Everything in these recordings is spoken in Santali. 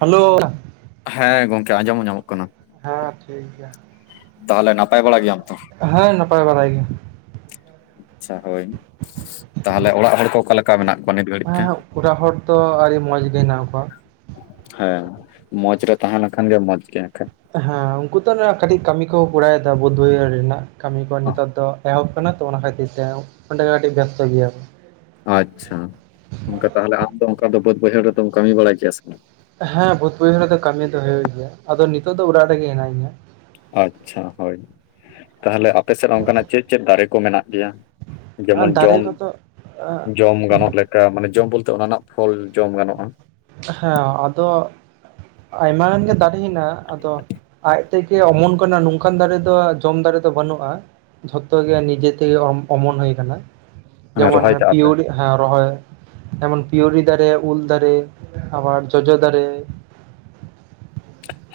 ᱦᱮᱞᱳ ᱦᱮᱸ ᱜᱚᱝᱠᱮ ᱟᱸᱡᱚᱢ ᱦᱚᱸ ᱧᱟᱢᱚᱜ ᱠᱟᱱᱟ᱾ ᱦᱮᱸ ᱴᱷᱤᱠ ᱜᱮᱭᱟ ᱛᱟᱦᱚᱞᱮ ᱱᱟᱯᱟᱭ ᱵᱟᱲᱟ ᱜᱮᱭᱟᱢ ᱛᱚ? ᱦᱮᱸ ᱱᱟᱯᱟᱭ ᱵᱟᱲᱟᱭ ᱜᱮ ᱟᱪᱪᱷᱟ ᱦᱳᱭ, ᱛᱟᱦᱚᱞᱮ ᱚᱲᱟᱜ ᱦᱚᱲ ᱠᱚ ᱚᱠᱟᱮᱠᱟ ᱢᱮᱱᱟᱜ ᱠᱚᱣᱟ ᱱᱤᱛ ᱜᱷᱟᱹᱲᱤᱡ ᱛᱮ? ᱦᱮᱸ ᱚᱲᱟᱜ ᱦᱚᱲ ᱫᱚ ᱟᱹᱰᱤ ᱢᱚᱸᱡᱽ ᱜᱮ ᱦᱮᱱᱟᱜ ᱠᱚᱣᱟ᱾ ᱦᱮᱸ ᱢᱚᱸᱡᱽ ᱨᱮ ᱛᱟᱦᱮᱸ ᱞᱮᱠᱷᱟᱱ ᱜᱮ ᱢᱚᱸᱡᱽ ᱜᱮ ᱦᱮᱸ ᱩᱱᱠᱩ ᱫᱚ ᱠᱟᱹᱴᱤᱡ ᱠᱟᱹᱢᱤ ᱠᱚ ᱠᱚᱨᱟᱣᱮᱫᱟ ᱵᱩᱫ ᱵᱟᱹᱭᱦᱟᱹᱲᱤ ᱨᱮᱱᱟᱜ ᱠᱟᱹᱢᱤ ᱠᱚ ᱱᱤᱛᱚᱜ ᱫᱚ ᱮᱦᱚᱵ ᱠᱟᱱᱟ ᱛᱚ ᱚᱱᱟ ᱠᱷᱟᱹᱛᱤᱨ ᱛᱮ ᱚᱸᱰᱮ ᱟᱹᱰᱤ ᱵᱮᱥᱛᱚ ᱜᱮᱭᱟ ᱟᱪᱪᱷᱟ, ᱚᱱᱠᱟ ᱛᱟᱦᱚᱞᱮ ᱟᱢ ᱫᱚ ᱚᱱᱠᱟ ᱫᱚ ᱵᱟᱹᱫ ᱵᱟᱹᱭᱦᱟᱹᱲ ᱨᱮᱫᱚᱢ ᱠᱟᱹᱢᱤ ᱵᱟᱲᱟᱭ ᱠᱮᱭᱟ ᱥᱮ ᱵᱟᱝ? ᱦᱮᱸ ᱵᱟ. ᱛ ᱵᱟ. ᱭᱦᱟ. ᱲ ᱨᱮᱫᱚ ᱠᱟᱹᱢᱤ ᱫᱚ ᱦᱩᱭᱩᱜ ᱜᱮᱭᱟ ᱟᱫᱚ ᱱᱤᱛᱚᱜ ᱫᱚ ᱚᱲᱟᱜ ᱨᱮᱜᱮ ᱦᱮᱱᱟᱹᱧᱟ᱾ ᱟᱪᱪᱷᱟ ᱦᱳᱭ, ᱛᱟᱦᱞᱮ ᱟᱯᱮ ᱥᱮᱫ ᱚᱱᱠᱟᱱᱟᱜ ᱪᱮᱫ ᱪᱮᱫ ᱫᱟᱨᱮ ᱠᱚ ᱢᱮᱱᱟᱜ ᱜᱮᱭᱟ? ᱟᱨ ᱡᱮᱢᱚᱱ ᱫᱟᱨᱮ ᱡᱚᱢ ᱠᱚᱫᱚ ᱡᱚᱢ ᱜᱟᱱᱚᱜ ᱞᱮᱠᱟ ᱢᱟᱱᱮ ᱡᱚᱢ ᱵᱚᱞᱛᱮ ᱚᱱᱟ ᱨᱮᱱᱟᱜ ᱯᱷᱚᱞ ᱡᱚᱢ ᱜᱟᱱᱚᱜᱼᱟ᱾ ᱦᱮᱸ ᱟᱫᱚ ᱟᱭᱢᱟ ᱜᱟᱱ ᱜᱮ ᱫᱟᱨᱮ ᱦᱮᱱᱟᱜᱼᱟ ᱟᱫᱚ ᱟᱡ ᱛᱮᱜᱮ ᱚᱢᱚᱱ ᱠᱟᱱᱟ ᱱᱚᱝᱠᱟᱱ ᱫᱟᱨᱮ ᱫᱚ ᱡᱚᱢ ᱫᱟᱨᱮ ᱫᱚ ᱵᱟᱹᱱᱩᱜᱼᱟ᱾ ᱡᱷᱚᱛᱚ ᱜᱮ ᱱᱤᱡᱮ ᱛᱮᱜᱮ ᱚᱢᱚᱱ ᱦᱩᱭ ᱟᱠᱟᱱᱟ᱾ ᱢᱟᱱᱮ ᱡᱮᱢᱚᱱ ᱨᱚᱦᱚᱭ ᱠᱟᱜᱼᱟ ᱯᱮ ᱯᱤᱭᱚᱨᱤ ᱦᱮᱸ ᱨᱚᱦᱚᱭ ᱡᱮᱢᱚᱱ ᱯᱤᱭᱚᱨᱤ ᱫᱟᱨᱮ ᱩᱞ ᱫᱟᱨᱮ, ᱟᱵᱟᱨ ᱡᱚᱡᱚ ᱫᱟᱨᱮ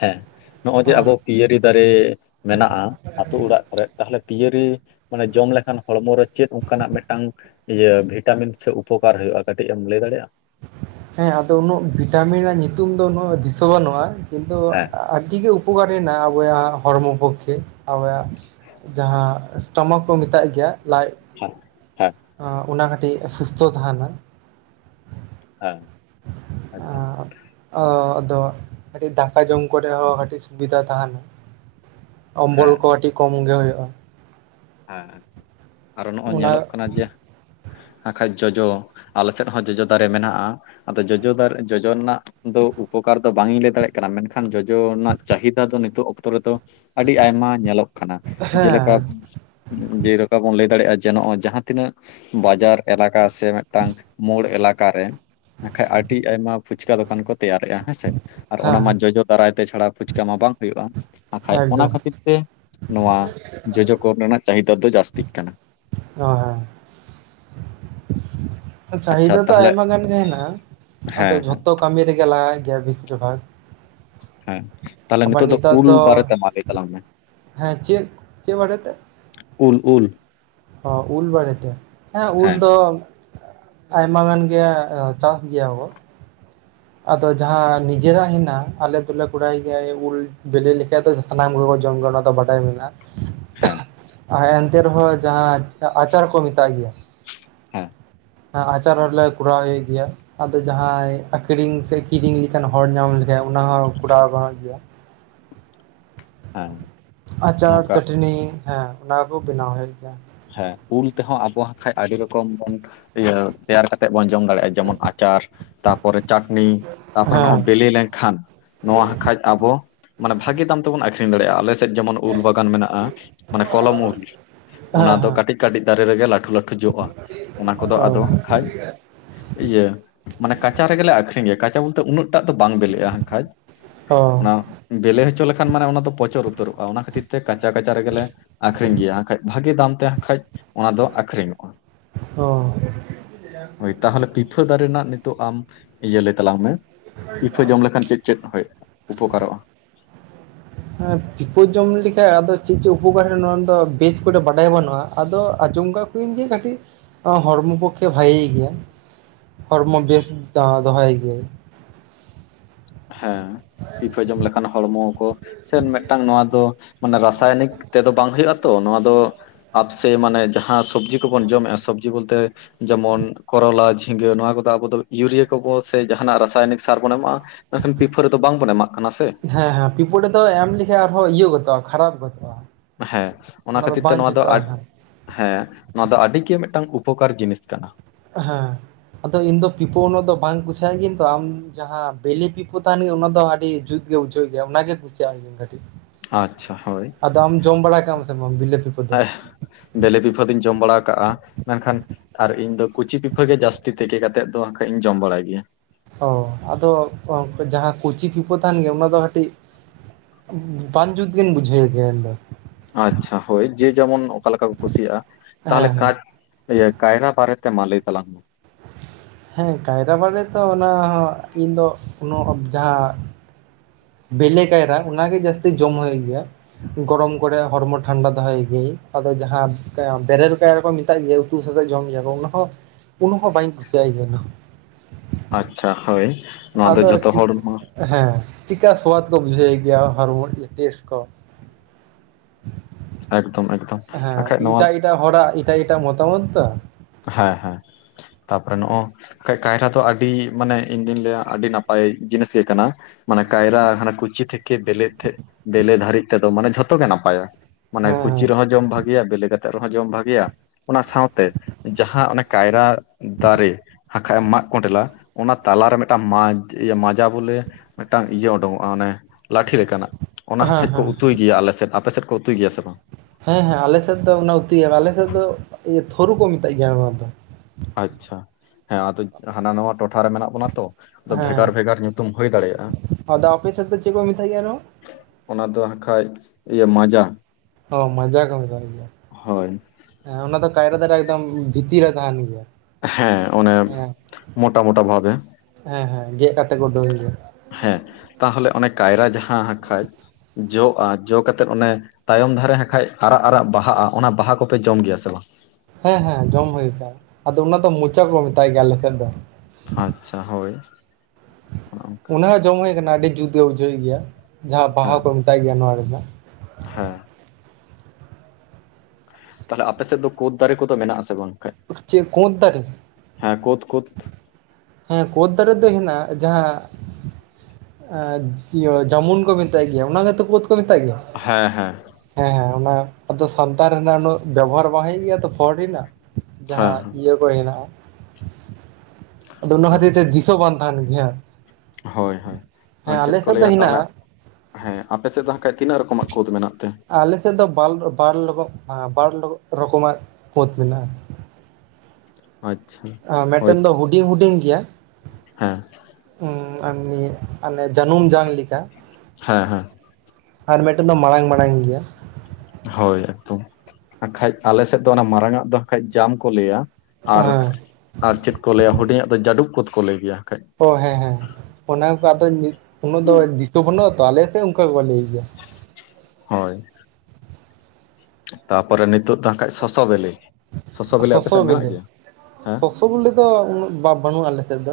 ᱦᱮᱸ ᱱᱚᱜᱼᱚᱭ ᱡᱮ ᱟᱵᱚ ᱯᱤᱭᱟᱹᱨᱤ ᱫᱟᱨᱮ ᱢᱮᱱᱟᱜᱼᱟ ᱟᱛᱳ ᱚᱲᱟᱜ ᱠᱚᱨᱮᱜ ᱛᱟᱦᱚᱞᱮ ᱯᱤᱭᱟᱨᱤ ᱢᱟᱱᱮ ᱡᱚᱢ ᱞᱮᱠᱷᱟᱱ ᱦᱚᱲᱢᱚ ᱨᱮ ᱪᱮᱫ ᱚᱱᱠᱟᱱᱟᱜ ᱢᱤᱫᱴᱟᱝ ᱤᱭᱟᱹ ᱵᱷᱤᱴᱟᱢᱤᱱ ᱥᱮ ᱩᱯᱚᱠᱟᱨ ᱦᱩᱭᱩᱜ ᱟ ᱠᱟ. ᱴᱡ ᱮᱢ ᱞᱟᱹᱭ ᱫᱟᱲᱮᱭᱟᱜᱼᱟ᱾ ᱦᱮᱸ ᱟᱫᱚ ᱩᱱᱟᱹᱜ ᱵᱷᱤᱴᱟᱢᱤᱱ ᱨᱮᱱᱟᱜ ᱧᱩᱛᱩᱢ ᱫᱚ ᱫᱤᱥᱟ. ᱵᱟᱹᱱᱩᱜᱼᱟ ᱠᱤᱱᱛᱩ ᱦᱮᱸ ᱟᱹᱰᱤ ᱜᱮ ᱩᱯᱚᱠᱟᱨ ᱦᱮᱱᱟᱜ-ᱟ ᱟᱵᱚᱭᱟᱜ ᱦᱚᱲᱢᱚ ᱯᱚᱠᱠᱷᱮ ᱟᱵᱚᱭᱟᱜ ᱡᱟᱦᱟᱸ ᱴᱟᱢᱟᱠ ᱠᱚ ᱢᱮᱛᱟᱜ ᱜᱮᱭᱟ ᱞᱟᱡ ᱦᱮᱸ ᱦᱮᱸ ᱟᱸ ᱚᱱᱟ ᱠᱟᱹᱴᱤᱡ ᱥᱩᱥᱛᱷᱚ ᱛᱟᱦᱮᱸᱱᱟ᱾ ᱦᱮᱸ ᱟᱪᱪᱷᱟ ᱚ ᱟᱫᱚ ᱟ. ᱰᱤ ᱫᱟᱠᱟ ᱡᱚᱢ ᱠᱚᱨᱮ ᱦᱚᱸ ᱦᱟᱹᱴᱤᱡ ᱥᱩᱵᱤᱫᱷᱟ ᱛᱟᱦᱮᱱᱟ᱾ ᱚᱢᱵᱚᱞ ᱦᱮᱸ ᱠᱚ ᱟᱹᱰᱤ ᱠᱚᱢ ᱜᱮ ᱦᱩᱭᱩᱜᱼᱟ᱾ ᱦᱮᱸ ᱟᱨᱦᱚ ᱱᱚᱜ-ᱚᱭ ᱚᱱᱟ ᱧᱮᱞᱚᱜ ᱠᱟᱱᱟ ᱡᱮ ᱟᱠᱷᱟᱡ ᱡᱚᱡᱚ ᱟᱞᱮ ᱥᱮᱫ ᱦᱚᱸ ᱡᱚᱡᱚ ᱫᱟᱨᱮ ᱢᱮᱱᱟᱜᱼᱟ ᱟᱫᱚ ᱡᱚᱡᱚ ᱫᱟᱨᱮ, ᱡᱚᱡᱚ ᱨᱮᱱᱟᱜ ᱫᱚ ᱩᱯᱚᱠᱟᱨ ᱫᱚ ᱵᱟᱝ ᱤᱧ ᱞᱟᱹᱭ ᱫᱟᱲᱮᱭᱟᱜ ᱠᱟᱱᱟ ᱢᱮᱱᱠᱷᱟᱱ ᱡᱚᱡᱚ ᱨᱮᱱᱟᱜ ᱪᱟᱦᱤᱫᱟ ᱫᱚ ᱱᱤᱛᱚᱜ ᱚᱠᱛᱚ ᱨᱮᱫᱚ ᱟᱹᱰᱤ ᱟᱭᱢᱟ ᱧᱮᱞᱚᱜ ᱠᱟᱱᱟ᱾ ᱡᱮᱞᱮᱠᱟ ᱦᱮᱸ ᱩᱸ ᱡᱮᱞᱮᱠᱟ ᱵᱚᱱ ᱞᱟᱹᱭ ᱫᱟᱲᱮᱭᱟᱜᱼᱟ ᱡᱮ ᱱᱚᱭ-ᱚ ᱡᱟᱦᱟᱸ ᱛᱤᱱᱟᱹᱜ ᱵᱟᱡᱟᱨ ᱮᱞᱟᱠᱟ ᱥᱮ ᱢᱮᱫᱴᱟᱝ ᱢᱳᱲ ᱮᱞᱟᱠᱟ ᱨᱮᱱ, ᱮᱠᱷᱟᱡ ᱟᱹᱰᱤ ᱟᱭᱢᱟ ᱯᱷᱩᱪᱠᱟ. ᱫᱚᱠᱟᱱ ᱠᱚ ᱛᱮᱭᱟᱨᱮᱜᱼᱟ, ᱦᱮᱸ ᱥᱮ᱾ ᱟᱨ ᱚᱱᱟ ᱢᱟ ᱦᱮᱸ ᱡᱚᱡᱚ ᱫᱟᱨᱟᱭ ᱛᱮ ᱪᱷᱟᱲᱟ ᱯᱷᱩᱪᱠᱟ ᱢᱟ ᱵᱟᱝ ᱦᱩᱭᱩᱜᱼᱟ᱾ ᱟᱠᱷᱟᱡ ᱦᱮᱸ ᱚᱱᱟ ᱮᱠᱫᱚᱢ ᱠᱷᱟᱹᱛᱤᱨ ᱛᱮ ᱱᱚᱣᱟ ᱡᱚᱡᱚ ᱠᱚ ᱨᱮᱱᱟᱜ ᱪᱟᱦᱤᱫᱟ ᱫᱚ ᱡᱟᱹᱥᱛᱤᱜ ᱠᱟᱱᱟ᱾ ᱦᱚ ᱦᱮᱸ᱾ ᱟᱪᱪᱷᱟ ᱪᱟᱹᱟᱦᱤᱫᱟ ᱫᱚ ᱛᱟᱦᱚᱞᱮ ᱟᱭᱢᱟ ᱜᱟᱱ ᱜᱮ ᱦᱮᱱᱟᱜᱼᱟ, ᱟᱫᱚ ᱦᱮᱸ ᱦᱮᱸ ᱡᱷᱚᱛᱚ ᱠᱟᱹᱢᱤ ᱨᱮᱜᱮ ᱞᱟᱜᱟᱜ ᱜᱮᱭᱟ ᱵᱮᱥᱤᱨ ᱵᱷᱟᱜᱽ᱾ ᱦᱮᱸ, ᱛᱟᱦᱞᱮ ᱟᱵᱟᱨ ᱱᱤᱛᱳᱜ ᱫᱚ ᱱᱮᱛᱟᱨ ᱩᱞ ᱵᱟᱨᱮᱛᱮ ᱢᱟ ᱞᱟᱹᱭ ᱛᱟᱞᱟᱝ ᱢᱮ᱾ ᱦᱮᱸ ᱪᱮᱫ ᱪᱮᱫ ᱩᱞ, ᱩᱞ᱾ ᱦᱚᱸ ᱩᱞ ᱵᱟᱨᱮᱛᱮ ᱦᱮᱸ ᱩᱞ ᱫᱚ ᱟᱭᱢᱟ ᱜᱟᱱ ᱜᱮᱭ ᱮ ᱪᱟᱥ ᱜᱮᱭᱟᱵᱚ᱾ ᱟᱫᱚ ᱡᱟᱦᱟᱸ ᱱᱤᱡᱮᱨᱟᱜ ᱦᱮᱸᱱᱟᱜ-ᱟ, ᱟᱞᱮ ᱫᱚᱞᱮ ᱠᱚᱨᱟᱭ ᱜᱮᱭᱟ ᱩᱞ ᱵᱤᱞᱤ ᱞᱮᱠᱟ ᱫᱚ ᱡᱷᱚ ᱥᱟᱱᱟᱢ ᱜᱮᱠᱚ ᱡᱚᱢ ᱜᱮᱭᱟ ᱚᱱᱟ ᱫᱚ ᱵᱟᱰᱟᱭ ᱢᱮᱱᱟᱜᱼᱟ᱾ ᱦᱮᱸ ᱟᱨ ᱮᱱᱛᱮ ᱨᱮᱦᱚᱸ ᱡᱟᱦᱟᱸ ᱟᱪᱟᱨ ᱠᱚ ᱢᱮᱛᱟᱜ ᱜᱮᱭᱟ ᱦᱮᱸ᱾ ᱦᱟᱸ ᱟᱪᱟᱨ ᱦᱚᱞᱮ ᱠᱚᱨᱟᱣ-ᱮᱜ ᱜᱮᱭᱟ ᱟᱫᱚ ᱡᱟᱦᱟᱸᱭ ᱟᱠᱷᱨᱤᱧ ᱥᱮ ᱠᱤᱨᱤᱧ ᱞᱮᱠᱟᱱ ᱦᱚᱲ ᱧᱟᱢ ᱞᱮᱠᱷᱟᱡ ᱚᱱᱟ ᱦᱚᱸ ᱠᱚᱨᱟᱣ ᱜᱟᱱᱚᱜ ᱜᱮᱭᱟ᱾ ᱦᱮᱸ ᱟᱪᱟᱨ, ᱱᱚᱝᱠᱟ ᱪᱟᱹᱴᱱᱤ ᱦᱮᱸ ᱚᱱᱟ ᱠᱚ ᱵᱮᱱᱟᱣ ᱦᱩᱭᱩᱜ ᱜᱮᱭᱟ᱾ ᱦᱮᱸ ᱩᱞ ᱛᱮᱦᱚᱸ ᱟᱵᱚ ᱦᱟᱸᱜ ᱠᱷᱟᱡ ᱟᱹᱰᱤ ᱨᱚᱠᱚᱢ ᱵᱚᱱ ᱤᱭᱟᱹ ᱛᱮᱭᱟᱨ ᱠᱟᱛᱮᱫ ᱵᱚᱱ ᱡᱚᱢ ᱫᱟᱲᱮᱭᱟᱜᱼᱟ ᱡᱮᱢᱚᱱ ᱟᱪᱟᱨ ᱛᱟᱨᱯᱚᱨᱮ ᱪᱟᱴᱱᱤ ᱛᱟᱨᱯᱚᱨᱮ ᱱᱚᱜᱼᱚᱭ ᱦᱮᱸ ᱵᱮᱞᱮ ᱞᱮᱱᱠᱷᱟᱱ ᱱᱚᱣᱟ ᱦᱟᱠᱷᱟᱡ ᱟᱵᱚ, ᱢᱟᱱᱮ ᱵᱷᱟᱜᱮ ᱫᱟᱢ ᱛᱮᱵᱚᱱ ᱟᱠᱷᱨᱤᱧ ᱫᱟᱲᱮᱭᱟᱜᱼᱟ ᱟᱞᱮ ᱥᱮᱫ ᱡᱮᱢᱚᱱ ᱩᱞ ᱵᱟᱜᱟᱱ ᱢᱮᱱᱟᱜᱼᱟ, ᱢᱟᱱᱮ ᱠᱚᱞᱚᱢ ᱩᱞ᱾ ᱚᱱᱟ ᱦᱮᱸ ᱫᱚ ᱦᱮᱸ ᱠᱟᱹᱴᱤᱡ ᱠᱟᱹᱴᱤᱡ ᱫᱟᱨᱮ ᱨᱮᱜᱮ ᱞᱟᱹᱴᱷᱩ ᱞᱟᱹᱴᱷᱩ ᱡᱚᱜᱼᱟ, ᱚᱱᱟ ᱠᱚᱫᱚ ᱚ ᱟᱫᱚ ᱠᱷᱟᱡ ᱤᱭᱟᱹ ᱢᱟᱱᱮ ᱠᱟᱪᱟ ᱨᱮᱜᱮ ᱞᱮ ᱟᱠᱷᱨᱤᱧ ᱜᱮᱭᱟ᱾ᱠᱟᱪᱟ ᱵᱚᱞᱛᱮ ᱩᱱᱟᱹᱜ ᱴᱟᱜ ᱫᱚ ᱵᱟᱝ ᱵᱤᱞᱤᱜᱼᱟ ᱦᱟᱸᱠᱷᱡ᱾ ᱚ ᱚᱱᱟ ᱵᱮᱞᱮ ᱦᱚᱪᱚ ᱞᱮᱠᱷᱟᱱ ᱢᱟᱱᱮ ᱚᱱᱟ ᱫᱚ ᱯᱚᱪᱚᱨ ᱩᱛᱟᱹᱨᱚᱜᱼᱟ, ᱚᱱᱟ ᱠᱷᱟᱹᱛᱤᱨ ᱛᱮ ᱠᱟᱪᱟ ᱠᱟᱪᱟ ᱨᱮᱜᱮ ᱞᱮ ᱟᱠᱷᱨᱤᱧ ᱜᱮᱭᱟ ᱦᱟᱸᱠᱷᱟᱡ ᱵᱷᱟᱜᱤ ᱫᱟᱢ ᱛᱮ ᱦᱟᱸᱠᱷᱟᱡ ᱚᱱᱟ ᱫᱚ ᱟᱠᱷᱨᱤᱧᱚᱜᱼᱟ᱾ ᱚ᱾ ᱦᱳᱭ ᱛᱟᱦᱚᱞᱮ ᱯᱤᱯᱷᱟᱹ ᱫᱟᱨᱮ ᱨᱮᱱᱟᱜ ᱱᱤᱛᱚᱜ ᱟᱢ ᱤᱭᱟᱹ ᱞᱟᱹᱭ ᱛᱟᱞᱟᱝ ᱢᱮ᱾ ᱯᱤᱯᱷᱟᱹ ᱡᱚᱢ ᱞᱮᱠᱷᱟᱱ ᱪᱮᱫ ᱪᱮᱫ ᱦᱚᱭ ᱩᱯᱚᱠᱟᱨᱚᱜᱼᱟ? ᱦᱮᱸ ᱯᱤᱯᱟᱹ ᱡᱚᱢ ᱞᱮᱠᱷᱟᱡ ᱟᱫᱚ ᱪᱮᱫ ᱪᱮᱫ ᱩᱯᱚᱠᱟᱨ ᱱᱚᱣᱟ ᱫᱚ ᱵᱮᱥ ᱠᱚᱴᱟ ᱵᱟᱰᱟᱭ ᱵᱟᱹᱱᱩᱜᱼᱟ, ᱟᱫᱚ ᱟᱸᱡᱚᱢ ᱠᱟᱜ ᱠᱩᱭᱤᱧ ᱡᱮ ᱠᱟᱹᱴᱤᱡ ᱚᱸ ᱦᱚᱲᱢᱚ ᱯᱚᱠᱠᱷᱮ ᱵᱷᱟᱜᱮ ᱜᱮᱭᱟ᱾ ᱦᱚᱲᱢᱚ ᱵᱮᱥ ᱫᱚ ᱫᱚᱦᱚᱭ ᱜᱮᱭᱟᱭ᱾ ᱦᱮᱸ ᱯᱤᱯᱷᱟᱹ ᱡᱚᱢ ᱞᱮᱠᱷᱟᱱ ᱦᱚᱲᱢᱚ ᱠᱚ ᱥᱮᱱ ᱢᱤᱫᱴᱟᱝ ᱱᱚᱣᱟ ᱫᱚ ᱢᱟᱱᱮ ᱨᱟᱥᱟᱭᱚᱱᱤᱠ ᱛᱮᱫᱚ ᱵᱟᱝ ᱦᱩᱭᱩᱜᱼᱟ ᱛᱚ ᱱᱚᱣᱟ ᱫᱚ ᱟᱯ ᱥᱮ, ᱢᱟᱱᱮ ᱡᱟᱦᱟᱸ ᱥᱚᱵᱽᱡᱤ ᱠᱚᱵᱚᱱ ᱡᱚᱢᱮᱜᱼᱟ ᱥᱚᱵᱽᱡᱤ ᱵᱚᱞᱛᱮ ᱡᱮᱢᱚᱱ ᱠᱚᱨᱚᱞᱟ, ᱡᱷᱤᱸᱜᱟᱹ ᱱᱚᱣᱟ ᱠᱚᱫᱚ ᱟᱵᱚ ᱫᱚ ᱤᱭᱩᱨᱤᱭᱟ ᱠᱚᱵᱚ ᱥᱮ ᱡᱟᱦᱟᱱᱟᱜ ᱨᱟᱥᱟᱭᱚᱱᱤᱠ ᱥᱟᱨ ᱵᱚᱱ ᱮᱢᱚᱜᱼᱟ, ᱢᱮᱱᱠᱷᱟᱱ ᱯᱤᱯᱟᱹ ᱨᱮᱫᱚ ᱵᱟᱝ ᱵᱚᱱ ᱮᱢᱟᱜ ᱠᱟᱱᱟ ᱥᱮ? ᱦᱮᱸ ᱦᱮᱸ ᱯᱤᱯᱟᱹ ᱨᱮᱫᱚ ᱮᱢ ᱞᱮᱠᱷᱟᱡ ᱟᱨᱦᱚᱸ ᱤᱭᱟᱹ ᱜᱚᱫᱚᱜᱼᱟ ᱠᱷᱟᱨᱟᱯ ᱜᱚᱫᱚᱜᱼᱟ᱾ ᱦᱮᱸ ᱚᱱᱟ ᱠᱷᱟᱹᱛᱤᱨ ᱛᱮ ᱵᱟᱝ ᱱᱚᱣᱟ ᱫᱚ ᱟ ᱡᱩᱛᱚᱜᱼᱟ ᱦᱟᱸᱜ ᱦᱮᱸ ᱱᱚᱣᱟ ᱫᱚ ᱟᱹᱰᱤ ᱜᱮ ᱢᱤᱫᱴᱟᱝ ᱩᱯᱚᱠᱟᱨ ᱡᱤᱱᱤᱥ ᱠᱟᱱᱟ᱾ ᱦᱮᱸ᱾ ᱟᱫᱚ ᱤᱧ ᱫᱚ ᱯᱤᱯᱩ ᱩᱱᱟᱹᱜ ᱫᱚ ᱵᱟᱝᱟᱹ ᱠᱩᱥᱤᱭᱟᱜᱼᱟ ᱜᱤᱭᱟᱹᱧ ᱛᱚ ᱟᱢ ᱡᱟᱦᱟᱸ ᱵᱮᱞᱮ ᱯᱤᱯᱟᱹ ᱛᱟᱦᱮᱸᱱ ᱜᱮ ᱚᱱᱟ ᱫᱚ ᱟᱹᱰᱤ ᱡᱩᱛ ᱜᱮ ᱵᱩᱡᱷᱣ ᱜᱮᱭᱟ ᱚᱱᱟᱜᱮ ᱠᱩᱥᱤᱭᱟᱜᱼᱟ ᱜᱤᱭᱟᱹᱧ ᱠᱟᱹᱤᱡ᱾ ᱟᱪᱪᱷᱟ ᱦᱳᱭ ᱟᱫᱚ ᱟᱢ ᱡᱚᱢ ᱵᱟᱲᱟ ᱠᱟᱜ ᱮᱢ ᱥᱮ ᱵᱟᱝ ᱵᱤᱞᱟᱹᱯᱤ ᱠᱚᱫᱚ? ᱵᱮᱞᱮ ᱯᱤᱯᱷᱟᱹ ᱵᱤᱱ ᱡᱚᱢ ᱵᱟᱲᱟ ᱠᱟᱜᱼᱟ ᱢᱮᱱᱠᱷᱟᱱ ᱟᱨ ᱤᱧ ᱫᱚ ᱠᱩᱪᱤ ᱯᱤᱴᱷᱟᱹ ᱜᱮ ᱡᱟᱹᱥᱛᱤ ᱛᱤᱠᱮ ᱠᱟᱛᱮ ᱮᱫ ᱦᱟᱸᱠᱷᱟᱡ ᱤᱧ ᱡᱚᱢ ᱵᱟᱲᱟᱭ ᱜᱮᱭᱟ᱾ ᱚ ᱟᱫᱚ ᱡᱟᱦᱟᱸ ᱠᱚᱪᱤ ᱯᱤᱯᱟᱹ ᱛᱟᱦᱮᱸᱱ ᱜᱮᱭᱟ ᱚᱱᱟ ᱫᱚ ᱠᱟᱹᱴᱤᱡ ᱵᱟᱝ ᱡᱩᱛ ᱜᱤᱧ ᱵᱩᱡᱷᱟᱹᱣ ᱜᱮᱭᱟ ᱤᱧᱫᱚ᱾ ᱟᱪᱪᱷᱟ ᱦᱳᱭ ᱡᱮ ᱡᱮᱢᱚᱱ ᱚᱠᱟ ᱞᱮᱠᱟ ᱠᱚ ᱠᱩᱥᱤᱭᱟᱜᱼᱟ, ᱛᱟᱦᱚᱞᱮ ᱦᱮᱸ ᱦᱮᱸ ᱠᱟᱡ ᱤᱭᱟᱹ ᱠᱟᱭᱨᱟ ᱵᱟᱨᱮ ᱛᱮ ᱢᱟ ᱞᱟᱹᱭ ᱛᱟᱞᱟᱝ ᱢᱮ᱾ ᱦᱮᱸ ᱠᱟᱭᱨᱟ ᱵᱟᱨᱮ ᱛᱚ ᱚᱱᱟ ᱤᱧ ᱫᱚ ᱩᱱᱟᱹᱜ ᱡᱟᱦᱟᱸ ᱵᱮᱞᱮ ᱠᱟᱭᱨᱟ ᱚᱱᱟᱜᱮ ᱡᱟᱹᱥᱛᱤ ᱡᱚᱢ ᱦᱩᱭᱩᱜ ᱜᱮᱭᱟ᱾ ᱜᱚᱨᱚᱢ ᱠᱚᱨᱮ ᱦᱚᱲᱢᱚ ᱴᱷᱟᱱᱰᱟ ᱫᱚᱦᱚᱭ ᱜᱮ, ᱟᱫᱚ ᱡᱟᱦᱟᱸ ᱵᱮᱨᱮᱞ ᱠᱟᱭᱨᱟ ᱠᱚ ᱢᱮᱛᱟᱜ ᱜᱮᱭᱟ ᱛᱩ ᱦᱟᱛ ᱡᱚᱢ ᱧᱩᱭᱟ ᱠᱚ ᱚᱱᱟ ᱦᱚᱸ ᱩᱹ ᱦᱚᱸ ᱵᱟᱹᱧ ᱠᱩᱥᱤᱭᱟ ᱭᱱᱟᱼᱼ ᱟᱪᱪᱷᱟ ᱦᱳᱭ᱾ ᱱᱚᱣᱟ ᱫᱚ ᱟᱫᱚ ᱡᱷᱚᱛᱚ ᱦᱚᱲ ᱢᱟ ᱦᱮᱸ ᱪᱤᱠᱟ ᱥᱣᱟᱫ ᱠᱚ ᱵᱩᱡᱷᱟᱹᱣ ᱜᱮᱭᱟ ᱦᱚᱲᱢᱚ ᱴᱮᱥᱴ ᱠᱚ ᱮᱠᱫᱚᱢ ᱮᱠᱫᱚᱢ ᱦᱮᱸ ᱵᱟᱠᱷᱟᱡ ᱱᱚᱣᱟ ᱤᱴᱟ ᱤᱴᱟ ᱦᱚᱲᱟᱜ ᱤᱴᱟ ᱤᱴᱟ ᱢᱚᱛᱟ ᱢᱚᱛ ᱛᱚ᱾ ᱦᱮᱸ ᱦᱮᱸ ᱛᱟᱯᱚᱨᱮ ᱱᱚᱜᱼᱚ ᱵᱟᱠᱷᱟᱡ ᱠᱟᱭᱨᱟ ᱫᱚ ᱟᱹᱰᱤ ᱢᱟᱱᱮ ᱤᱧᱫᱩᱧ ᱞᱟᱹᱭᱟ ᱟᱹᱰᱤ ᱱᱟᱯᱟᱭ ᱡᱤᱱᱤᱥ ᱜᱮ ᱠᱟᱱᱟ᱾ ᱢᱟᱱᱮ ᱠᱟᱭᱨᱟ ᱦᱟᱱᱮ ᱠᱩᱪᱤ ᱛᱷᱮᱠᱮ ᱵᱮᱞᱮ ᱵᱮᱞᱮ ᱫᱷᱟᱹᱨᱤᱡ ᱛᱮᱫᱚ ᱢᱟᱱᱮ ᱡᱷᱚᱛᱚ ᱜᱮ ᱱᱟᱯᱟᱭᱟ᱾ ᱢᱟᱱᱮ ᱠᱩᱪᱤ ᱦᱮᱸ ᱨᱮᱦᱚᱸ ᱡᱚᱢ ᱵᱷᱟᱜᱮᱭᱟ ᱵᱮᱤᱞᱤ ᱠᱟᱛᱮᱜ ᱨᱮᱦᱚᱸ ᱡᱚᱢ ᱵᱷᱟᱜᱮᱭᱟ ᱚᱱᱟ ᱥᱟᱶᱛᱮᱼᱼ ᱡᱟᱦᱟᱸ ᱚᱱᱟ ᱠᱟᱭᱨᱟ ᱫᱟᱨᱮᱼᱼ ᱟᱠᱠᱷᱟᱡ ᱮᱢ ᱢᱟᱜ ᱠᱚᱸᱴᱮᱞᱟ ᱚᱱᱟ ᱛᱟᱞᱟᱨᱮ ᱢᱤᱫᱴᱟᱝ ᱢᱟ ᱢᱟᱡᱟ ᱵᱚᱞᱮᱼᱼ ᱢᱤᱫᱴᱟᱝ ᱤᱭᱟᱹ ᱩᱰᱩᱠᱚᱜᱼᱟ ᱚᱱᱮ ᱞᱟᱴᱷᱤ ᱞᱮᱠᱟᱱᱟᱜ᱾ ᱚᱱᱟ ᱠᱷᱟᱡ ᱦᱮᱸ ᱠᱚ ᱦᱮᱸ ᱩᱛᱩᱭ ᱜᱮᱭᱟ ᱟᱞᱮ ᱥᱮᱫ ᱟᱯᱮ ᱥᱮᱫ ᱠᱚ ᱩᱛᱩᱭ ᱜᱮᱭᱟ ᱥᱮ ᱵᱟᱝ? ᱦᱮᱸ ᱦᱮᱸ ᱟᱞᱮᱥᱮᱫ ᱫᱚ ᱚᱱᱟ ᱩᱛᱭᱟ ᱟᱞᱮ ᱥᱮᱫ ᱫᱚ ᱤᱭᱟᱹ ᱛᱷᱟᱹᱨᱩ ᱠᱚ ᱢᱮᱛᱟᱜ ᱜᱮᱭᱟ ᱱᱚᱣᱟ ᱫᱚ᱾ ᱟᱪᱪᱷᱟ ᱦᱮᱸ ᱟᱫᱚ ᱦᱟᱱᱟ ᱱᱟᱣᱟ ᱴᱚᱴᱷᱟ ᱨᱮ ᱢᱮᱱᱟᱜ ᱵᱚᱱᱟ ᱛᱚ᱾ ᱛᱚ ᱵᱷᱮᱜᱟᱨ- ᱦᱮᱸ ᱵᱷᱮᱜᱟᱨ ᱧᱩᱛᱩᱢ ᱦᱩᱭ ᱫᱟᱲᱮᱭᱟᱜᱼᱟ᱾ ᱟᱫᱚ ᱟᱯᱮ ᱥᱮᱫ ᱫᱚ ᱪᱮᱫ ᱠᱚ ᱢᱮᱛᱟᱜ ᱜᱮᱭᱟ ᱱᱚᱣᱟ ᱚᱱᱟ ᱫᱚ ᱦᱟᱸᱜ ᱠᱷᱟᱡ ᱤᱭᱟᱹ ᱢᱟᱡᱟᱼᱼ ᱚ ᱢᱟᱡᱟ ᱠᱚ ᱫᱚᱭᱟ [unintelligible] ᱦᱳᱭ ᱦᱮᱸ ᱚᱱᱟ ᱫᱚ ᱠᱟᱭᱨᱟ ᱫᱚ ᱟᱨ ᱮᱠᱫᱚᱢ ᱵᱷᱤᱛᱤᱨ ᱨᱮ ᱛᱟᱦᱮᱱ ᱜᱮᱭᱟ᱾ ᱦᱮᱸ ᱚᱱᱮ ᱦᱮᱸ ᱢᱚᱴᱟ ᱢᱚᱴᱟ ᱵᱷᱟᱵᱮ ᱦᱮᱸ ᱦᱮᱸ ᱜᱮᱫ ᱠᱟᱛᱮ ᱜᱚᱰᱳ ᱮᱫᱟ ᱦᱮᱸ ᱛᱟᱦᱚᱞᱮ ᱚᱱᱮ ᱠᱟᱭᱨᱟ ᱡᱟᱦᱟᱸ ᱠᱷᱟᱡ ᱡᱚᱜᱼᱟ, ᱡᱚ ᱠᱟᱛᱮ ᱮᱫ ᱚᱱᱮᱼᱼ ᱛᱟᱭᱚᱢ ᱫᱷᱟᱨᱮ ᱦᱮᱠᱟᱡ ᱟᱨᱟᱜ -ᱟᱨᱟᱜ ᱵᱟᱦᱟᱜᱼᱟ, ᱚᱱᱟ ᱵᱟᱦᱟ ᱠᱚᱯᱮ ᱡᱚᱢ ᱜᱮᱭᱟ ᱥᱮ ᱵᱟᱝ? ᱦᱮᱸ ᱦᱮᱸ ᱡᱚᱢ ᱦᱩᱭ ᱟᱠᱟᱱᱟ ᱟᱫᱚ ᱚᱱᱟ ᱫᱚ ᱢᱚᱪᱟ ᱠᱚ ᱢᱮᱛᱟᱭ ᱜᱮᱭᱟ ᱟᱞᱮ ᱥᱮᱫ ᱫᱚ᱾ ᱟᱪᱪᱷᱟ ᱦᱳᱭ, ᱚᱱᱟ ᱦᱚᱸ ᱡᱚᱢ ᱦᱩᱭ ᱟᱠᱟᱱᱟ ᱟᱹᱰᱤ ᱡᱩᱫᱟᱹ ᱚᱡᱚᱭ ᱜᱮᱭᱟ ᱡᱟᱦᱟᱸ ᱵᱟᱦᱟ ᱠᱚ ᱢᱮᱛᱟᱭ ᱜᱮᱭᱟ ᱱᱚᱣᱟ ᱨᱮᱫᱚ᱾ ᱦᱮᱸᱼᱼ ᱛᱟᱦᱚᱞᱮ ᱟᱯᱮ ᱥᱮᱫ ᱫᱚ ᱠᱚᱫ ᱫᱟᱨᱮ ᱠᱚᱫᱚ ᱢᱮᱱᱟᱜ ᱟᱥᱮ ᱵᱟᱝᱠᱟᱱᱡ? ᱪᱮᱫ ᱠᱚᱫ ᱫᱟᱨᱮ ᱦᱮᱸ ᱠᱳᱛ ᱠᱳᱛ ᱦᱮᱸ ᱠᱳᱫ ᱫᱟᱨᱮ ᱫᱚ ᱦᱮᱱᱟᱜ ᱡᱟᱦᱟᱸᱼᱼ ᱮ ᱤᱭᱟᱹ ᱡᱟᱢᱩᱱ ᱠᱚ ᱢᱮᱛᱟᱭ ᱜᱮᱭᱟ ᱚᱱᱟᱜᱛᱚ ᱠᱳᱫ ᱠᱚ ᱢᱮᱛᱟᱭ ᱜᱮᱭᱟ᱾ ᱦᱮᱸ ᱦᱮᱸ ᱦᱮᱸ ᱦᱮᱸ ᱚᱱᱟ ᱟᱫᱚ ᱥᱟᱱᱛᱟᱲ ᱨᱮᱱᱟᱜ ᱩᱱᱟᱹᱜ ᱵᱮᱵᱚᱦᱟᱨ ᱵᱟᱝ ᱦᱩᱭᱩ ᱜᱮᱭᱟ ᱛᱚ ᱯᱚᱨᱮ ᱱᱟᱜ᱾ ᱦᱮᱸ ᱡᱟᱦᱟᱸ ᱤᱭᱟᱹ ᱠᱚ ᱦᱮᱱᱟᱜᱼᱟ? ᱟᱫᱚ ᱚᱱᱟ ᱠᱷᱟᱹᱛᱤᱨ ᱛᱮ ᱟᱪᱪᱷᱟ ᱫᱤᱥ ᱦᱚᱸ ᱵᱟᱝ ᱛᱟᱦᱮᱱ ᱜᱮᱭᱟ᱾ ᱦᱳᱭ ᱦᱳᱭ ᱟᱨ ᱦᱮᱸ ᱪᱮᱫ ᱟᱞᱮ ᱠᱚ ᱥᱮᱫ ᱞᱟᱹᱭᱟ ᱫᱚ ᱛᱟᱦᱚᱞᱮᱼᱼ ᱦᱮᱱᱟᱜᱼᱟ ᱦᱮᱸ ᱟᱯᱮ ᱥᱮᱫ ᱦᱟᱸᱠᱷᱟᱡ ᱛᱤᱱᱟᱹᱜ ᱨᱚᱠᱚᱢᱟᱜ ᱠᱳᱫ ᱢᱮᱱᱟᱜ ᱛᱮ ᱟᱞᱮᱥᱮᱫ ᱫᱚ ᱵᱟᱞ ᱵᱟᱞ ᱨᱚᱠᱚᱢ ᱵᱟᱨ ᱨᱚᱠᱚᱢᱟᱜ ᱯᱚᱛ ᱢᱮᱱᱟᱜᱼᱟ᱾ ᱟᱪᱪᱷᱟ᱾ ᱢᱤᱫᱴᱮᱱ ᱫᱚ ᱦᱩᱰᱤᱧ ᱦᱩᱰᱤᱧ ᱜᱮᱭᱟ᱾ ᱦᱮᱸᱼᱼ ᱦᱩᱸ ᱟᱨ ᱱᱤᱭᱳ ᱟᱞᱮ ᱡᱟᱹᱱᱩᱢ ᱡᱟᱝ ᱞᱮᱠᱟ᱾ ᱦᱮᱸ ᱦᱮᱸ ᱟᱨ ᱢᱤᱫᱴᱮᱱ ᱫᱚ ᱢᱟᱲᱟᱝ ᱢᱟᱲᱟᱝ ᱜᱮᱭᱟ᱾ ᱦᱳᱭ ᱮᱠᱫᱚᱢ ᱟᱨᱠᱷᱟᱡ ᱟᱞᱮᱥᱮᱫ ᱫᱚ ᱚᱱᱟ ᱢᱟᱨᱟᱝᱼᱟᱜ ᱫᱚᱠᱷᱟᱡ ᱡᱟᱢ ᱠᱚ ᱞᱟᱹᱭᱟ᱾ ᱟᱨ ᱦᱮᱸ ᱟᱨ ᱪᱮᱫ ᱠᱚ ᱞᱟᱹᱭᱟ ᱦᱩᱰᱤᱧᱟᱜ ᱫᱚ ᱡᱟᱹᱰᱩᱵ ᱠᱩᱫ ᱠᱚ ᱞᱟᱹᱭ ᱜᱮᱭᱟᱠᱟᱡᱼᱼ ᱚ ᱦᱮᱸ ᱦᱮᱸ ᱚᱱᱟ ᱠᱚ ᱟᱫᱚ ᱩᱱᱟᱹᱜ ᱫᱚ ᱫᱤᱥᱚ ᱵᱟᱹᱱᱩᱜᱼᱟ ᱛᱚ ᱟᱞᱮᱥᱮᱫ ᱚᱱᱠᱟ ᱜᱮ ᱠᱚ ᱞᱟᱹᱭ ᱜᱮᱭᱟ᱾ ᱦᱳᱭ ᱛᱟᱯᱚᱨᱮ ᱱᱤᱛᱚᱜ ᱫᱚ ᱠᱷᱟᱡ ᱥᱚᱥᱚ ᱵᱤᱞᱤ ᱵᱤᱞᱤ ᱟᱯᱮ ᱥᱚᱥᱚ ᱥᱮᱫ ᱢᱮᱱᱟᱜ ᱵᱤᱞᱤ ᱜᱮᱭᱟ ᱦᱮᱸ ᱥᱚᱥᱚ ᱵᱤᱞᱤ ᱫᱚ ᱩᱱᱟᱹᱜ ᱵᱟᱹᱱᱩᱜᱼᱟ ᱟᱞᱮ ᱥᱮᱫ ᱫᱚ᱾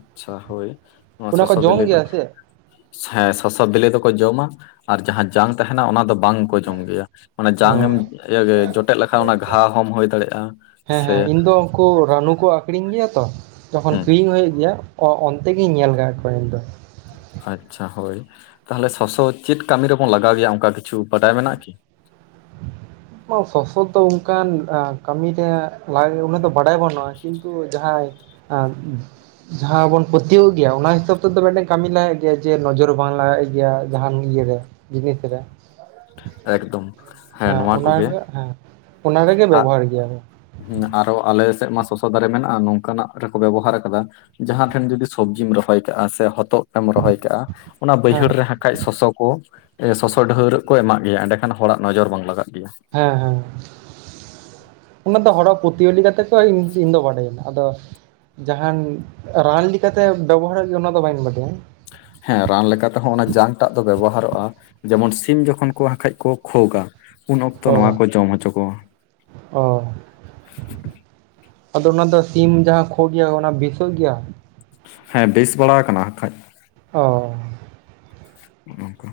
ᱟᱪᱪᱷᱟ ᱦᱳᱭ ᱱᱚᱣᱟ ᱚᱱᱟ ᱥᱚᱥ ᱠᱚ ᱵᱤᱞᱤᱼᱼ ᱡᱚᱢ ᱜᱮᱭᱟ ᱥᱮ ᱦᱮᱸ ᱥᱚᱥᱚ ᱵᱤᱞᱤ ᱫᱚᱠᱚ ᱡᱚᱢᱟ ᱟᱨ ᱡᱟᱦᱟᱸ ᱡᱟᱝ ᱛᱟᱦᱮᱱᱟ ᱚᱱᱟ ᱫᱚ ᱵᱟᱝᱼᱼ ᱠᱚ ᱡᱚᱢ ᱜᱮᱭᱟ ᱢᱟᱱᱮ ᱚ ᱡᱟᱝ ᱮᱢ ᱡᱚᱴᱮᱫ ᱞᱮᱠᱷᱟᱱ ᱚᱱᱟ ᱜᱷᱟ ᱦᱚᱸᱚᱢ ᱦᱩᱭ ᱫᱟᱲᱮᱭᱟᱜᱼᱟ ᱥᱮᱼᱼ ᱠᱚ ᱨᱟᱱᱩ ᱠᱚ ᱟᱠᱷᱨᱤᱧ ᱜᱮᱭᱟ ᱛᱚ ᱛᱚᱠᱷᱚᱱ ᱦᱩᱸ ᱠᱤᱨᱤᱧ ᱦᱩᱭᱩᱜ ᱜᱮᱭᱟ᱾ ᱚᱱᱛᱮ ᱜᱮᱧ ᱧᱮᱞ ᱠᱟᱜ ᱠᱚᱣᱟ ᱤᱧ ᱫᱚ᱾ ᱟᱪᱪᱷᱟ ᱦᱳᱭ ᱛᱟᱦᱚᱞᱮ ᱥᱚᱥᱚ ᱪᱮᱫ ᱠᱟᱹᱢᱤ ᱨᱮᱵᱚᱱ ᱞᱟᱜᱟᱣ ᱜᱮᱭᱟ ᱚᱱᱠᱟ ᱠᱤᱪᱷᱩ ᱵᱟᱰᱟᱭ ᱢᱮᱱᱟᱜᱼᱟ ᱠᱤ ᱥᱚᱥᱚ ᱫᱚ ᱚᱱᱠᱟᱱ ᱠᱟᱹᱢᱤ ᱨᱮᱭᱟᱜᱼᱼ ᱞᱟᱹᱭ ᱩᱱᱟᱹ ᱫᱚᱚ ᱵᱟᱰᱟᱭ ᱵᱟᱹᱱᱩᱜᱼᱟ ᱠᱤᱱᱛᱩ ᱡᱟᱦᱟᱸᱭᱼᱼ ᱡᱟᱦᱟᱸ ᱵᱚᱱ ᱯᱟᱹᱛᱭᱟᱹᱣᱟᱜ ᱜᱮᱭᱟ ᱚᱱᱟ ᱦᱤᱥᱟᱹᱵ ᱛᱮᱫᱚ ᱢᱤᱫᱴᱮᱱ ᱠᱟᱹᱢᱤ ᱞᱟᱜᱟᱣ ᱜᱮᱭᱟ ᱡᱮ ᱱᱚᱡᱚᱨ ᱵᱟᱝ ᱞᱟᱜᱟᱣ ᱜᱮᱭᱟ ᱡᱟᱦᱟᱱ ᱤᱭᱟᱹᱨᱮᱼᱼ ᱡᱤᱱᱤᱥ ᱨᱮ ᱮᱠᱫᱚᱢ᱾ ᱦᱮᱸ ᱱᱚᱣᱟ ᱚᱱᱟ ᱠᱚᱜᱮ ᱦᱮᱸ ᱚᱱᱟ ᱨᱮᱜᱮ ᱵᱮᱵᱚᱦᱟᱨ ᱜᱮᱭᱟᱞᱮ ᱦᱮᱸ ᱟᱨᱚ ᱟᱞᱮ ᱥᱮᱫ ᱢᱟ ᱥᱚᱥᱚ ᱫᱟᱨᱮ ᱢᱮᱱᱟᱜᱼᱟ ᱱᱚᱝᱠᱟᱱᱟᱜ ᱨᱮᱠᱚ ᱵᱮᱵᱚᱦᱟᱨ ᱟᱠᱟᱫᱟ᱾ ᱡᱟᱦᱟᱸ ᱴᱷᱮᱱ ᱡᱩᱫᱤ ᱥᱚᱵᱽᱡᱤᱢ ᱨᱚᱦᱚᱭ ᱠᱟᱜᱼᱟ ᱥᱮ ᱦᱚᱛᱚᱫᱼᱼ ᱮᱢ ᱨᱚᱦᱚᱭ ᱠᱟᱜᱼᱟ ᱚᱱᱟ ᱦᱮᱸ ᱵᱟᱹᱭᱦᱟᱹᱲ ᱨᱮ ᱦᱟᱠᱷᱟᱡ ᱥᱚᱥᱚ ᱠᱚ ᱥᱚᱥᱚ ᱰᱷᱣᱟᱹᱨᱟᱹᱜ ᱠᱚ ᱮᱢᱟᱜᱼᱼ ᱜᱮᱭᱟ ᱮᱸᱰᱮᱠᱷᱟᱱ ᱦᱚᱲᱟᱜ ᱱᱚᱡᱚᱨ ᱵᱟᱝ ᱞᱟᱜᱟᱜ ᱜᱮᱭᱟ᱾ ᱦᱮᱸ ᱦᱮᱸ ᱚᱱᱟ ᱫᱚ ᱦᱚᱴᱚᱜᱼᱼ ᱯᱩᱛᱟᱹᱤ ᱞᱮᱠᱟᱛᱮ ᱠᱚ ᱤᱧ ᱫᱚ ᱵᱟᱰᱟᱭᱟᱹᱧ ᱟᱫᱚᱼᱼ ᱡᱟᱦᱟᱱ ᱨᱟᱱ ᱞᱮᱠᱟᱛᱮ ᱵᱮᱵᱚᱦᱟᱨᱚᱜ ᱜᱮ ᱚᱱᱟ ᱫᱚ ᱵᱟᱹᱧ ᱵᱟᱰᱟᱭᱟ ᱦᱮᱸ ᱨᱟᱱ ᱞᱮᱠᱟ ᱛᱮᱦᱚᱸ ᱚᱱᱟ ᱡᱟᱝ ᱴᱟᱜ ᱫᱚ ᱵᱮᱵᱚᱦᱟᱨᱚᱜᱼᱟ᱾ ᱡᱮᱢᱚᱱ ᱥᱤᱢ ᱡᱚᱠᱷᱚᱱ ᱠᱚ ᱵᱟᱠᱷᱟᱡ ᱠᱚ ᱠᱷᱚᱜᱟ᱾ ᱩᱱ ᱚᱠᱛᱚ ᱱᱚᱣᱟ ᱚ ᱠᱚ ᱡᱚᱢ ᱦᱚᱪᱚ ᱠᱚᱼᱼ ᱚ ᱟᱫᱚ ᱚᱱᱟ ᱫᱚ ᱥᱤᱢ ᱡᱟᱦᱟᱸ ᱠᱷᱳ ᱜᱮᱭᱟ ᱚᱱᱟ ᱵᱮᱥᱚᱜ ᱜᱮᱭᱟ? ᱦᱮᱸ ᱵᱮᱥ ᱵᱟᱲᱟ ᱟᱠᱟᱱᱟ ᱠᱷᱟᱡ᱾ ᱚᱻ ᱚᱱᱠᱟ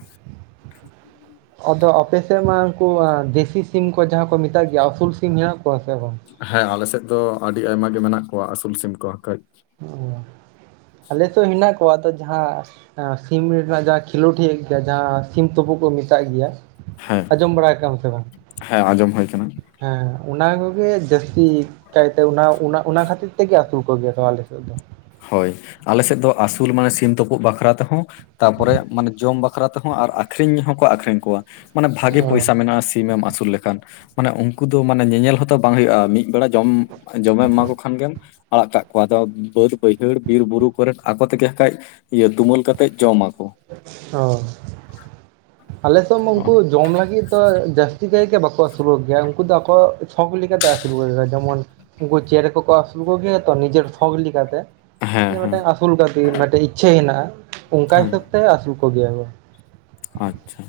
ᱟᱫᱚ ᱟᱯᱮᱥᱮᱫ ᱢᱟ ᱩᱱᱠᱩ ᱫᱮᱥᱤ ᱥᱤᱢ ᱠᱚ ᱡᱟᱦᱟᱸ ᱠᱚ ᱢᱮᱛᱟᱜ ᱜᱮᱭᱟ ᱟᱥᱩᱞ ᱥᱤᱢ ᱦᱮᱱᱟᱜ ᱠᱚᱣᱟ ᱥᱮ ᱵᱟᱝ? ᱦᱮᱸ ᱟᱞᱮ ᱥᱮᱫ ᱫᱚ ᱟᱹᱰᱤ ᱟᱭᱢᱟ ᱜᱮ ᱢᱮᱱᱟᱜ ᱠᱚᱣᱟ ᱟᱹᱥᱩᱞ ᱥᱤᱢ ᱠᱚ ᱠᱟᱹᱡᱼᱼ ᱚ ᱟᱞᱮ ᱛᱚ ᱦᱮᱱᱟᱜ ᱠᱚᱣᱟ ᱟᱫᱚ ᱡᱟᱦᱟᱸᱼᱼ ᱥᱤᱢ ᱨᱮᱱᱟᱜ ᱡᱟᱦᱟᱸ ᱠᱷᱮᱞᱳᱰ ᱦᱮᱭᱩ ᱜᱮᱭᱟ ᱡᱟᱦᱟᱸ ᱥᱤᱢ ᱛᱩᱯᱳᱫ ᱠᱚ ᱢᱮᱛᱟᱜ ᱜᱮᱭᱟ᱾ ᱦᱮᱸ ᱟᱸᱡᱚᱢ ᱵᱟᱲᱟ ᱠᱟᱜᱼᱟᱢ ᱥᱮ ᱵᱟᱝ? ᱦᱮᱸ ᱟᱸᱡᱚᱢ ᱦᱳᱭ ᱠᱟᱱᱟ᱾ ᱦᱮᱸ ᱚᱱᱟ ᱠᱚᱜᱮ ᱡᱟᱹᱥᱛᱤ ᱠᱟᱭᱛᱮ ᱚᱱᱟ ᱚᱱᱟ ᱠᱷᱟᱹᱛᱤᱨ ᱛᱮᱜᱮ ᱟᱹᱥᱩᱞ ᱠᱚᱜᱮᱭᱟ ᱛᱚ ᱟᱞᱮᱼᱼ [unintelligible] ᱦᱳᱭ ᱟᱞᱮ ᱥᱮᱫ ᱫᱚ ᱟᱹᱥᱩᱞ ᱢᱟᱱᱮ ᱥᱤᱢ ᱛᱩᱯᱩᱜ ᱵᱟᱠᱷᱨᱟ ᱛᱮᱦᱚᱸᱼᱼ ᱛᱟᱯᱚᱨᱮ ᱢᱟᱱᱮ ᱡᱚᱢ ᱵᱟᱠᱷᱨᱟ ᱛᱮᱦᱚᱸ ᱟᱨ ᱟᱠᱷᱨᱤᱧ ᱦᱚᱸᱠᱚ ᱟᱠᱷᱨᱤᱧ ᱠᱚᱣᱟ ᱢᱟᱱᱮ ᱵᱷᱟᱜᱤ ᱚ ᱯᱚᱭᱥᱟ ᱢᱮᱱᱟᱜᱼᱟ᱾ ᱥᱤᱢ ᱮᱢ ᱟᱹᱥᱩᱞ ᱞᱮᱠᱷᱟᱱ ᱢᱟᱱᱮ ᱩᱱᱠᱩ ᱫᱚ ᱢᱟᱱᱮ ᱧᱮᱧᱮᱞ ᱦᱚᱸᱛᱚ ᱵᱟᱝ ᱦᱩᱭᱩᱜᱼᱟ ᱢᱤᱫ ᱵᱮᱲᱟ ᱡᱚᱢᱼᱼ ᱡᱚᱢᱮᱢ ᱮᱢᱟ ᱠᱚ ᱠᱷᱟᱱ ᱜᱮᱢ ᱟᱲᱟᱜ ᱠᱟᱜ ᱠᱚᱣᱟ ᱟᱫᱚ ᱵᱟᱹᱫᱽᱼᱼ ᱵᱟᱹᱭᱦᱟᱹᱲ ᱵᱤᱨ ᱵᱩᱨᱩ ᱠᱚᱨᱮ ᱟᱠᱚ ᱛᱮᱜᱮᱠᱷᱟᱡ ᱤᱭᱟᱹ ᱫᱩᱢᱟᱹᱞ ᱠᱟᱛᱮᱫ ᱡᱚᱢ ᱟᱠᱚ᱾ ᱚᱼᱼ ᱟᱞᱮᱥ ᱦᱚᱸᱜᱼᱚ ᱩᱱᱠᱩ ᱡᱚᱢ ᱞᱟᱹᱜᱤᱫ ᱫᱚ ᱡᱟᱹᱥᱛᱤ ᱠᱟᱭ ᱜᱮ ᱵᱟᱠᱚᱼᱼ ᱟᱹᱥᱩᱞᱚᱜ ᱜᱮᱭᱟ ᱩᱱᱠᱩ ᱫᱚ ᱟᱠᱚ ᱥᱚᱠ ᱞᱮᱠᱟᱛᱮ ᱟᱹᱥᱩᱞᱚᱜ ᱡᱮᱢᱚᱱᱼᱼ ᱩᱱᱠᱩ ᱪᱮᱬᱮᱸ ᱠᱚᱠᱚ ᱟᱹᱥᱩᱞ ᱠᱚᱜᱮᱭᱟ ᱛᱚ ᱱᱤᱡᱮᱨ ᱥᱷᱚᱠ ᱞᱮᱠᱟ ᱛᱮ ᱱᱚᱝᱠᱟ᱾ ᱦᱮᱸ ᱤᱧ ᱦᱮᱸ ᱢᱤᱫᱴᱟᱝ ᱟᱹᱥᱩᱞ ᱠᱟᱛᱤ ᱢᱤᱫᱴᱮᱱ ᱤᱪᱪᱷᱟᱹ ᱦᱮᱱᱟᱜᱼᱟ ᱚᱱᱠᱟ ᱦᱮᱸ ᱦᱤᱥᱟᱹᱵ ᱛᱮ ᱟᱹᱥᱩᱞ ᱠᱚᱜᱮᱭᱟ ᱠᱚ ᱟᱪᱪᱷᱟ᱾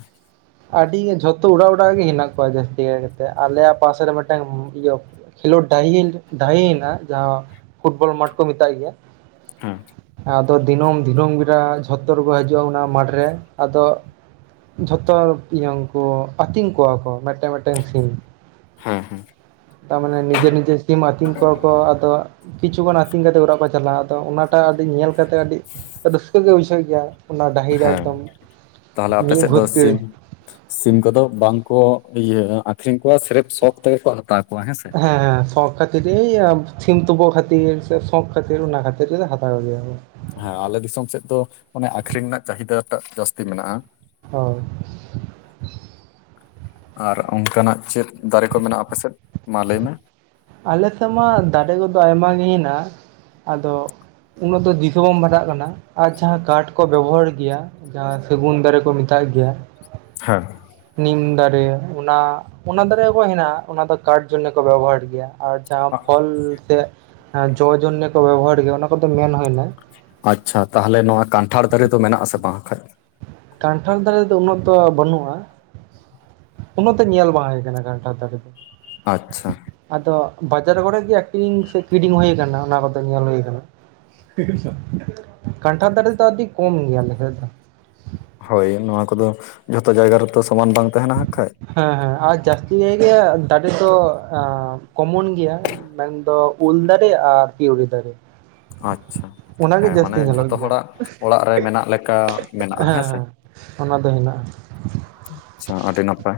ᱟᱹᱰᱤ ᱡᱷᱚᱛᱚ ᱚᱲᱟᱜ ᱚᱲᱟᱜ ᱜᱮ ᱦᱮᱱᱟᱜ ᱠᱚᱣᱟ ᱡᱟᱹᱥᱛᱤ ᱠᱟᱭ ᱠᱟᱛᱮᱫ ᱟᱞᱮᱭᱟᱜ ᱯᱟᱥᱮ ᱨᱮ ᱢᱤᱫᱴᱟᱝ ᱤᱭᱟᱹᱼᱼ ᱠᱷᱮᱞᱳᱰ ᱰᱟᱦᱤ ᱰᱟᱦᱤ ᱦᱮᱱᱟᱜ ᱡᱟᱦᱟᱸ ᱯᱷᱩᱴᱵᱚᱞ ᱢᱟᱴᱷ ᱠᱚ ᱢᱮᱛᱟᱜ ᱜᱮᱭᱟ᱾ ᱦᱮᱸ ᱟᱫᱚ ᱫᱤᱱᱟᱹᱢ ᱫᱱᱟᱹᱢ ᱵᱮᱲᱟ ᱡᱷᱚᱛᱚᱨᱠᱚ ᱦᱤᱡᱩᱜᱼᱟ ᱚᱱᱟ ᱢᱟᱴᱷᱨᱮ ᱟᱫᱚᱼᱼ ᱛᱚ ᱤᱭᱟᱹᱠᱩ ᱟᱹᱛᱤᱝ ᱠᱚᱣᱟ ᱠᱚ ᱢᱤᱫᱴᱮᱱ ᱢᱤᱫᱫᱴᱮᱱ ᱥᱤᱢᱼᱼ ᱦᱩᱸ ᱦᱩᱸᱼᱼ ᱛᱟᱨᱢᱟᱱᱮ ᱱᱤᱡᱮ ᱱᱤᱡᱮ ᱥᱤᱢ ᱟᱛᱤᱧ ᱠᱚᱣᱟ ᱠᱚ ᱟᱫᱚ ᱠᱤᱪᱷᱩᱩᱜ ᱟᱹᱛᱤᱧ ᱠᱟᱛᱮ ᱚᱲᱟᱜ ᱠᱚ ᱪᱟᱞᱟᱜᱼᱟ᱾ ᱛᱚ ᱚᱱᱟᱴᱟᱜ ᱟᱹᱰᱤ ᱧᱮᱞ ᱠᱟᱛᱮᱫ ᱟᱹᱰᱤ ᱨᱟᱹᱥᱠᱟᱹᱜ ᱜᱮ ᱵᱩᱡᱷᱟᱹᱜ ᱜᱮᱭᱟ᱾ ᱚᱱᱟ ᱰᱟᱹᱦᱤᱨ ᱨᱮ ᱦᱮᱸ ᱮᱠᱫᱚᱢ ᱛᱟᱦᱚᱞᱮ ᱟᱯᱮ ᱢᱤᱫ ᱥᱮᱫ ᱫᱚ ᱵᱷᱩᱨᱛᱤᱼᱼ ᱥᱤᱢ ᱥᱤᱢ ᱠᱚᱫᱚ ᱵᱟᱝᱠᱚ ᱤᱭᱟᱹ ᱟᱠᱷᱨᱤᱧ ᱠᱚᱣᱟ ᱥᱮᱤᱨᱯ ᱥᱚᱠ ᱛᱮᱜᱮ ᱠᱚ ᱦᱟᱛᱟᱣ ᱠᱚᱣᱟ ᱦᱮᱸᱥᱮ᱾ ᱦᱮᱸ ᱦᱮᱸ ᱥᱚᱠ ᱠᱷᱟᱹᱛᱤᱨ ᱥᱤᱢ ᱛᱩᱯᱟᱹ ᱠᱷᱟᱹᱛᱤᱨ ᱥᱮ ᱥᱚᱠ ᱠᱷᱟᱹᱛᱤᱨ ᱚᱱᱟ ᱠᱷᱟᱹᱛᱤᱨ ᱦᱟᱛᱟᱣ ᱜᱮᱭᱟ ᱠᱚ᱾ ᱦᱮᱸ ᱟᱞᱮ ᱫᱤᱥᱚᱢ ᱥᱮᱫ ᱫᱚ ᱟᱱᱮ ᱟᱠᱷᱨᱤᱧ ᱨᱮᱱᱟᱜ ᱪᱟᱦᱤᱫᱟᱴᱟᱜ ᱡᱟᱹᱥᱛᱤ ᱢᱮᱱᱟᱜᱼᱟ᱾ ᱦᱚᱭ᱾ ᱟᱨ ᱚᱱᱠᱟᱱᱟᱜ ᱪᱮᱫ ᱫᱟᱨᱮ ᱠᱚ ᱢᱮᱱᱟᱜᱼᱟ ᱟᱯᱮᱥᱮᱫ ᱢᱟ ᱞᱟᱹᱭ ᱢᱮ? ᱟᱞᱮᱥᱮᱫ ᱢᱟ ᱫᱟᱨᱮ ᱠᱚᱫᱚ ᱟᱭᱢᱟ ᱜᱮ ᱦᱮᱱᱟᱜᱼᱟ ᱟᱫᱚᱼᱼ ᱩᱱᱟᱹᱜ ᱫᱚ ᱫᱤᱥᱟᱹ ᱵᱟᱢ ᱵᱟᱛᱟᱜ ᱠᱟᱱᱟ ᱟᱨ ᱡᱟᱦᱟᱸ ᱠᱟᱴ ᱠᱚ ᱵᱮᱵᱚᱦᱟᱨ ᱜᱮᱭᱟ᱾ ᱡᱟᱦᱟᱸ ᱥᱟᱹᱜᱩᱱ ᱫᱟᱨᱮ ᱠᱚ ᱢᱮᱛᱟᱭ ᱜᱮᱭᱟ᱾ ᱦᱮᱸᱼᱼ ᱱᱤᱢ ᱫᱟᱨᱮ ᱚᱱᱟ ᱚᱱᱟ ᱫᱟᱨᱮ ᱠᱚ ᱦᱮᱱᱟᱜᱼᱟ ᱚᱱᱟ ᱫᱚ ᱠᱟᱴ ᱡᱚᱱᱱᱮ ᱠᱚ ᱵᱮᱵᱚᱦᱟᱨ ᱜᱮᱭᱟ᱾ ᱟᱨ ᱡᱟᱦᱟᱸ ᱟ- ᱯᱷᱚᱞ ᱥᱮ ᱡᱚ ᱡᱚᱱᱱᱮ ᱠᱚ ᱵᱮᱵᱚᱦᱟᱨ ᱜᱮᱭᱟ ᱚᱱᱟ ᱠᱚᱫᱚ ᱢᱮᱱ ᱦᱩᱭᱱᱟᱼᱼ ᱟᱪᱪᱷᱟ ᱛᱟᱦᱚᱞᱮ ᱱᱚᱣᱟ ᱠᱟᱱᱴᱷᱟᱲ ᱫᱟᱨᱮ ᱫᱚ ᱢᱮᱱᱟᱜ ᱟᱥᱮ ᱵᱟᱝᱠᱟᱱᱡ᱾ ᱠᱟᱱᱴᱷᱟᱲ ᱫᱟᱨᱮ ᱫᱚ ᱩᱱᱟᱹᱜ ᱫᱚ ᱵᱟᱹᱱᱩᱜᱼᱟ᱾ ᱩᱱᱟᱹᱜ ᱛᱚ ᱧᱮᱞ ᱵᱟᱝ ᱦᱩᱭ ᱠᱟᱱᱴᱟᱲ ᱫᱟᱨᱮ ᱫᱚ᱾ ᱟᱪᱪᱷᱟ᱾ ᱟᱫᱚ ᱵᱟᱡᱟᱨ ᱠᱚᱨᱮᱜᱤ ᱟᱠᱷᱨᱤᱝ ᱥᱮ ᱠᱤᱨᱤᱝ ᱦᱩᱭ ᱟᱠᱟᱱᱟ ᱚᱱᱟ ᱠᱚᱫᱚ ᱧᱮᱞ ᱦᱩᱭ ᱟᱠᱟᱱᱟ᱾ ᱠᱟᱱᱴᱷᱟ ᱫᱟᱨᱮ ᱫᱚ ᱟᱹᱰᱤ ᱠᱚᱢ ᱜᱮᱭᱟ ᱟᱞᱮ ᱥᱮᱫ ᱫᱚ᱾ ᱦᱳᱭ ᱱᱚᱣᱟ ᱠᱚᱫᱚ ᱡᱷᱚᱛᱚ ᱡᱟᱭᱜᱟ ᱨᱮᱛᱚ ᱥᱚᱢᱟᱱ ᱵᱟᱝ ᱛᱟᱦᱮᱱᱟ ᱦᱟᱸᱜ ᱠᱷᱟᱱᱡᱼᱼ ᱦᱮᱸ ᱦᱮᱸ ᱟᱨ ᱡᱟᱹᱥᱛᱤ ᱠᱟᱭ ᱜᱮ ᱫᱟᱨᱮ ᱫᱚ ᱠᱚᱢᱚᱱ ᱜᱮᱭᱟ᱾ ᱢᱮᱱᱫᱚ ᱩᱞ ᱫᱟᱨᱮ ᱟᱨ ᱠᱤᱣᱲᱤ ᱫᱟᱨᱮᱼᱼ ᱟᱪᱪᱷᱟ ᱦᱮᱸ ᱢᱟᱱᱮ ᱧᱮᱞᱚᱜ ᱡᱷᱚᱛᱚ ᱜᱮᱭᱟ ᱦᱚᱲᱟᱜ ᱚᱲᱟᱜ ᱨᱮ ᱢᱮᱱᱟᱜ ᱞᱮᱠᱟ ᱦᱮᱸ ᱢᱮᱱᱟᱜᱼᱟ ᱦᱮᱸᱥᱮᱼᱼ ᱦᱮᱸ ᱚᱱᱟ ᱫᱚ ᱦᱮᱱᱟᱜᱼᱟ᱾ ᱟᱪᱪᱷᱟ ᱟᱹᱰᱤ ᱱᱟᱯᱟᱭ᱾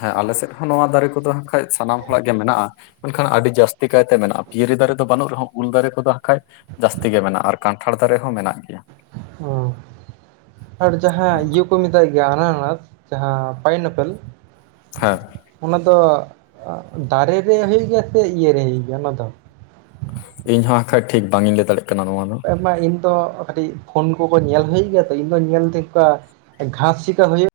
ᱦᱮᱸ ᱟᱞᱮ ᱥᱮᱫ ᱦᱚᱸ ᱱᱚᱣᱟ ᱫᱟᱨᱮ ᱠᱚᱫᱚ ᱦᱟᱸᱜ ᱠᱷᱟᱡ ᱥᱟᱱᱟᱢ ᱦᱚᱲᱟᱜ ᱜᱮ ᱢᱮᱱᱟᱜᱼᱟ᱾ ᱢᱮᱱᱠᱷᱟᱱ ᱟᱹᱰᱤ ᱡᱟᱹᱥᱛᱤ ᱠᱟᱭᱛᱮ ᱢᱮᱱᱟᱜᱼᱟ ᱯᱤᱭᱤ ᱫᱟᱨᱮ ᱫᱚ ᱵᱟᱹᱱᱩᱜ ᱨᱮᱦᱚᱸ ᱩᱞ ᱫᱟᱨᱮ ᱠᱚᱫᱚᱠᱷᱟᱡᱼᱼ ᱡᱟᱹᱥᱛᱤ ᱜᱮ ᱢᱮᱱᱟᱜᱼᱟ ᱠᱟᱱᱴᱷᱟᱲ ᱫᱟᱨᱮ ᱦᱚᱸ ᱢᱮᱱᱟᱜ ᱜᱮᱭᱟ᱾ ᱦᱩᱸ ᱟᱨ ᱡᱟᱦᱟᱸ ᱚᱱᱠᱟ᱾ ᱩᱵᱼᱼ ᱠᱚ ᱢᱮᱛᱟᱭ ᱜᱮᱭᱟ ᱟᱱᱟᱨᱟᱥ ᱡᱟᱦᱟᱸ ᱯᱟᱭᱤᱱᱟᱯᱮᱞ ᱦᱮᱸ ᱚᱱᱟ ᱫᱚ ᱫᱟᱨᱮ ᱨᱮ ᱦᱩᱭᱩᱜ ᱜᱮᱭᱟ ᱥᱮ ᱤᱭᱟᱹᱨᱮ ᱦᱩᱭᱩᱜ ᱜᱮᱭᱟ ᱚᱱᱟ ᱫᱚ? ᱤᱧ ᱦᱚᱸ ᱠᱷᱟᱡ ᱴᱷᱤᱠ ᱵᱟᱝ ᱤᱧ ᱞᱟᱹᱭ ᱫᱟᱲᱮᱭᱟᱜ ᱠᱟᱱᱟ ᱱᱚᱣᱟ ᱫᱚ᱾ ᱟᱭᱢᱟ ᱤᱧ ᱫᱚ ᱠᱟᱹᱴᱤᱡ ᱯᱷᱳᱱ ᱠᱚᱠᱚ ᱧᱮᱞ ᱦᱩᱭ ᱜᱮᱭᱟ ᱛᱚ ᱤᱧ ᱫᱚ ᱧᱮᱞ ᱫᱟᱭ ᱚᱱᱠᱟᱼᱼ ᱜᱟᱥ ᱥᱤᱠᱟ ᱦᱩᱭᱩᱜᱼᱼ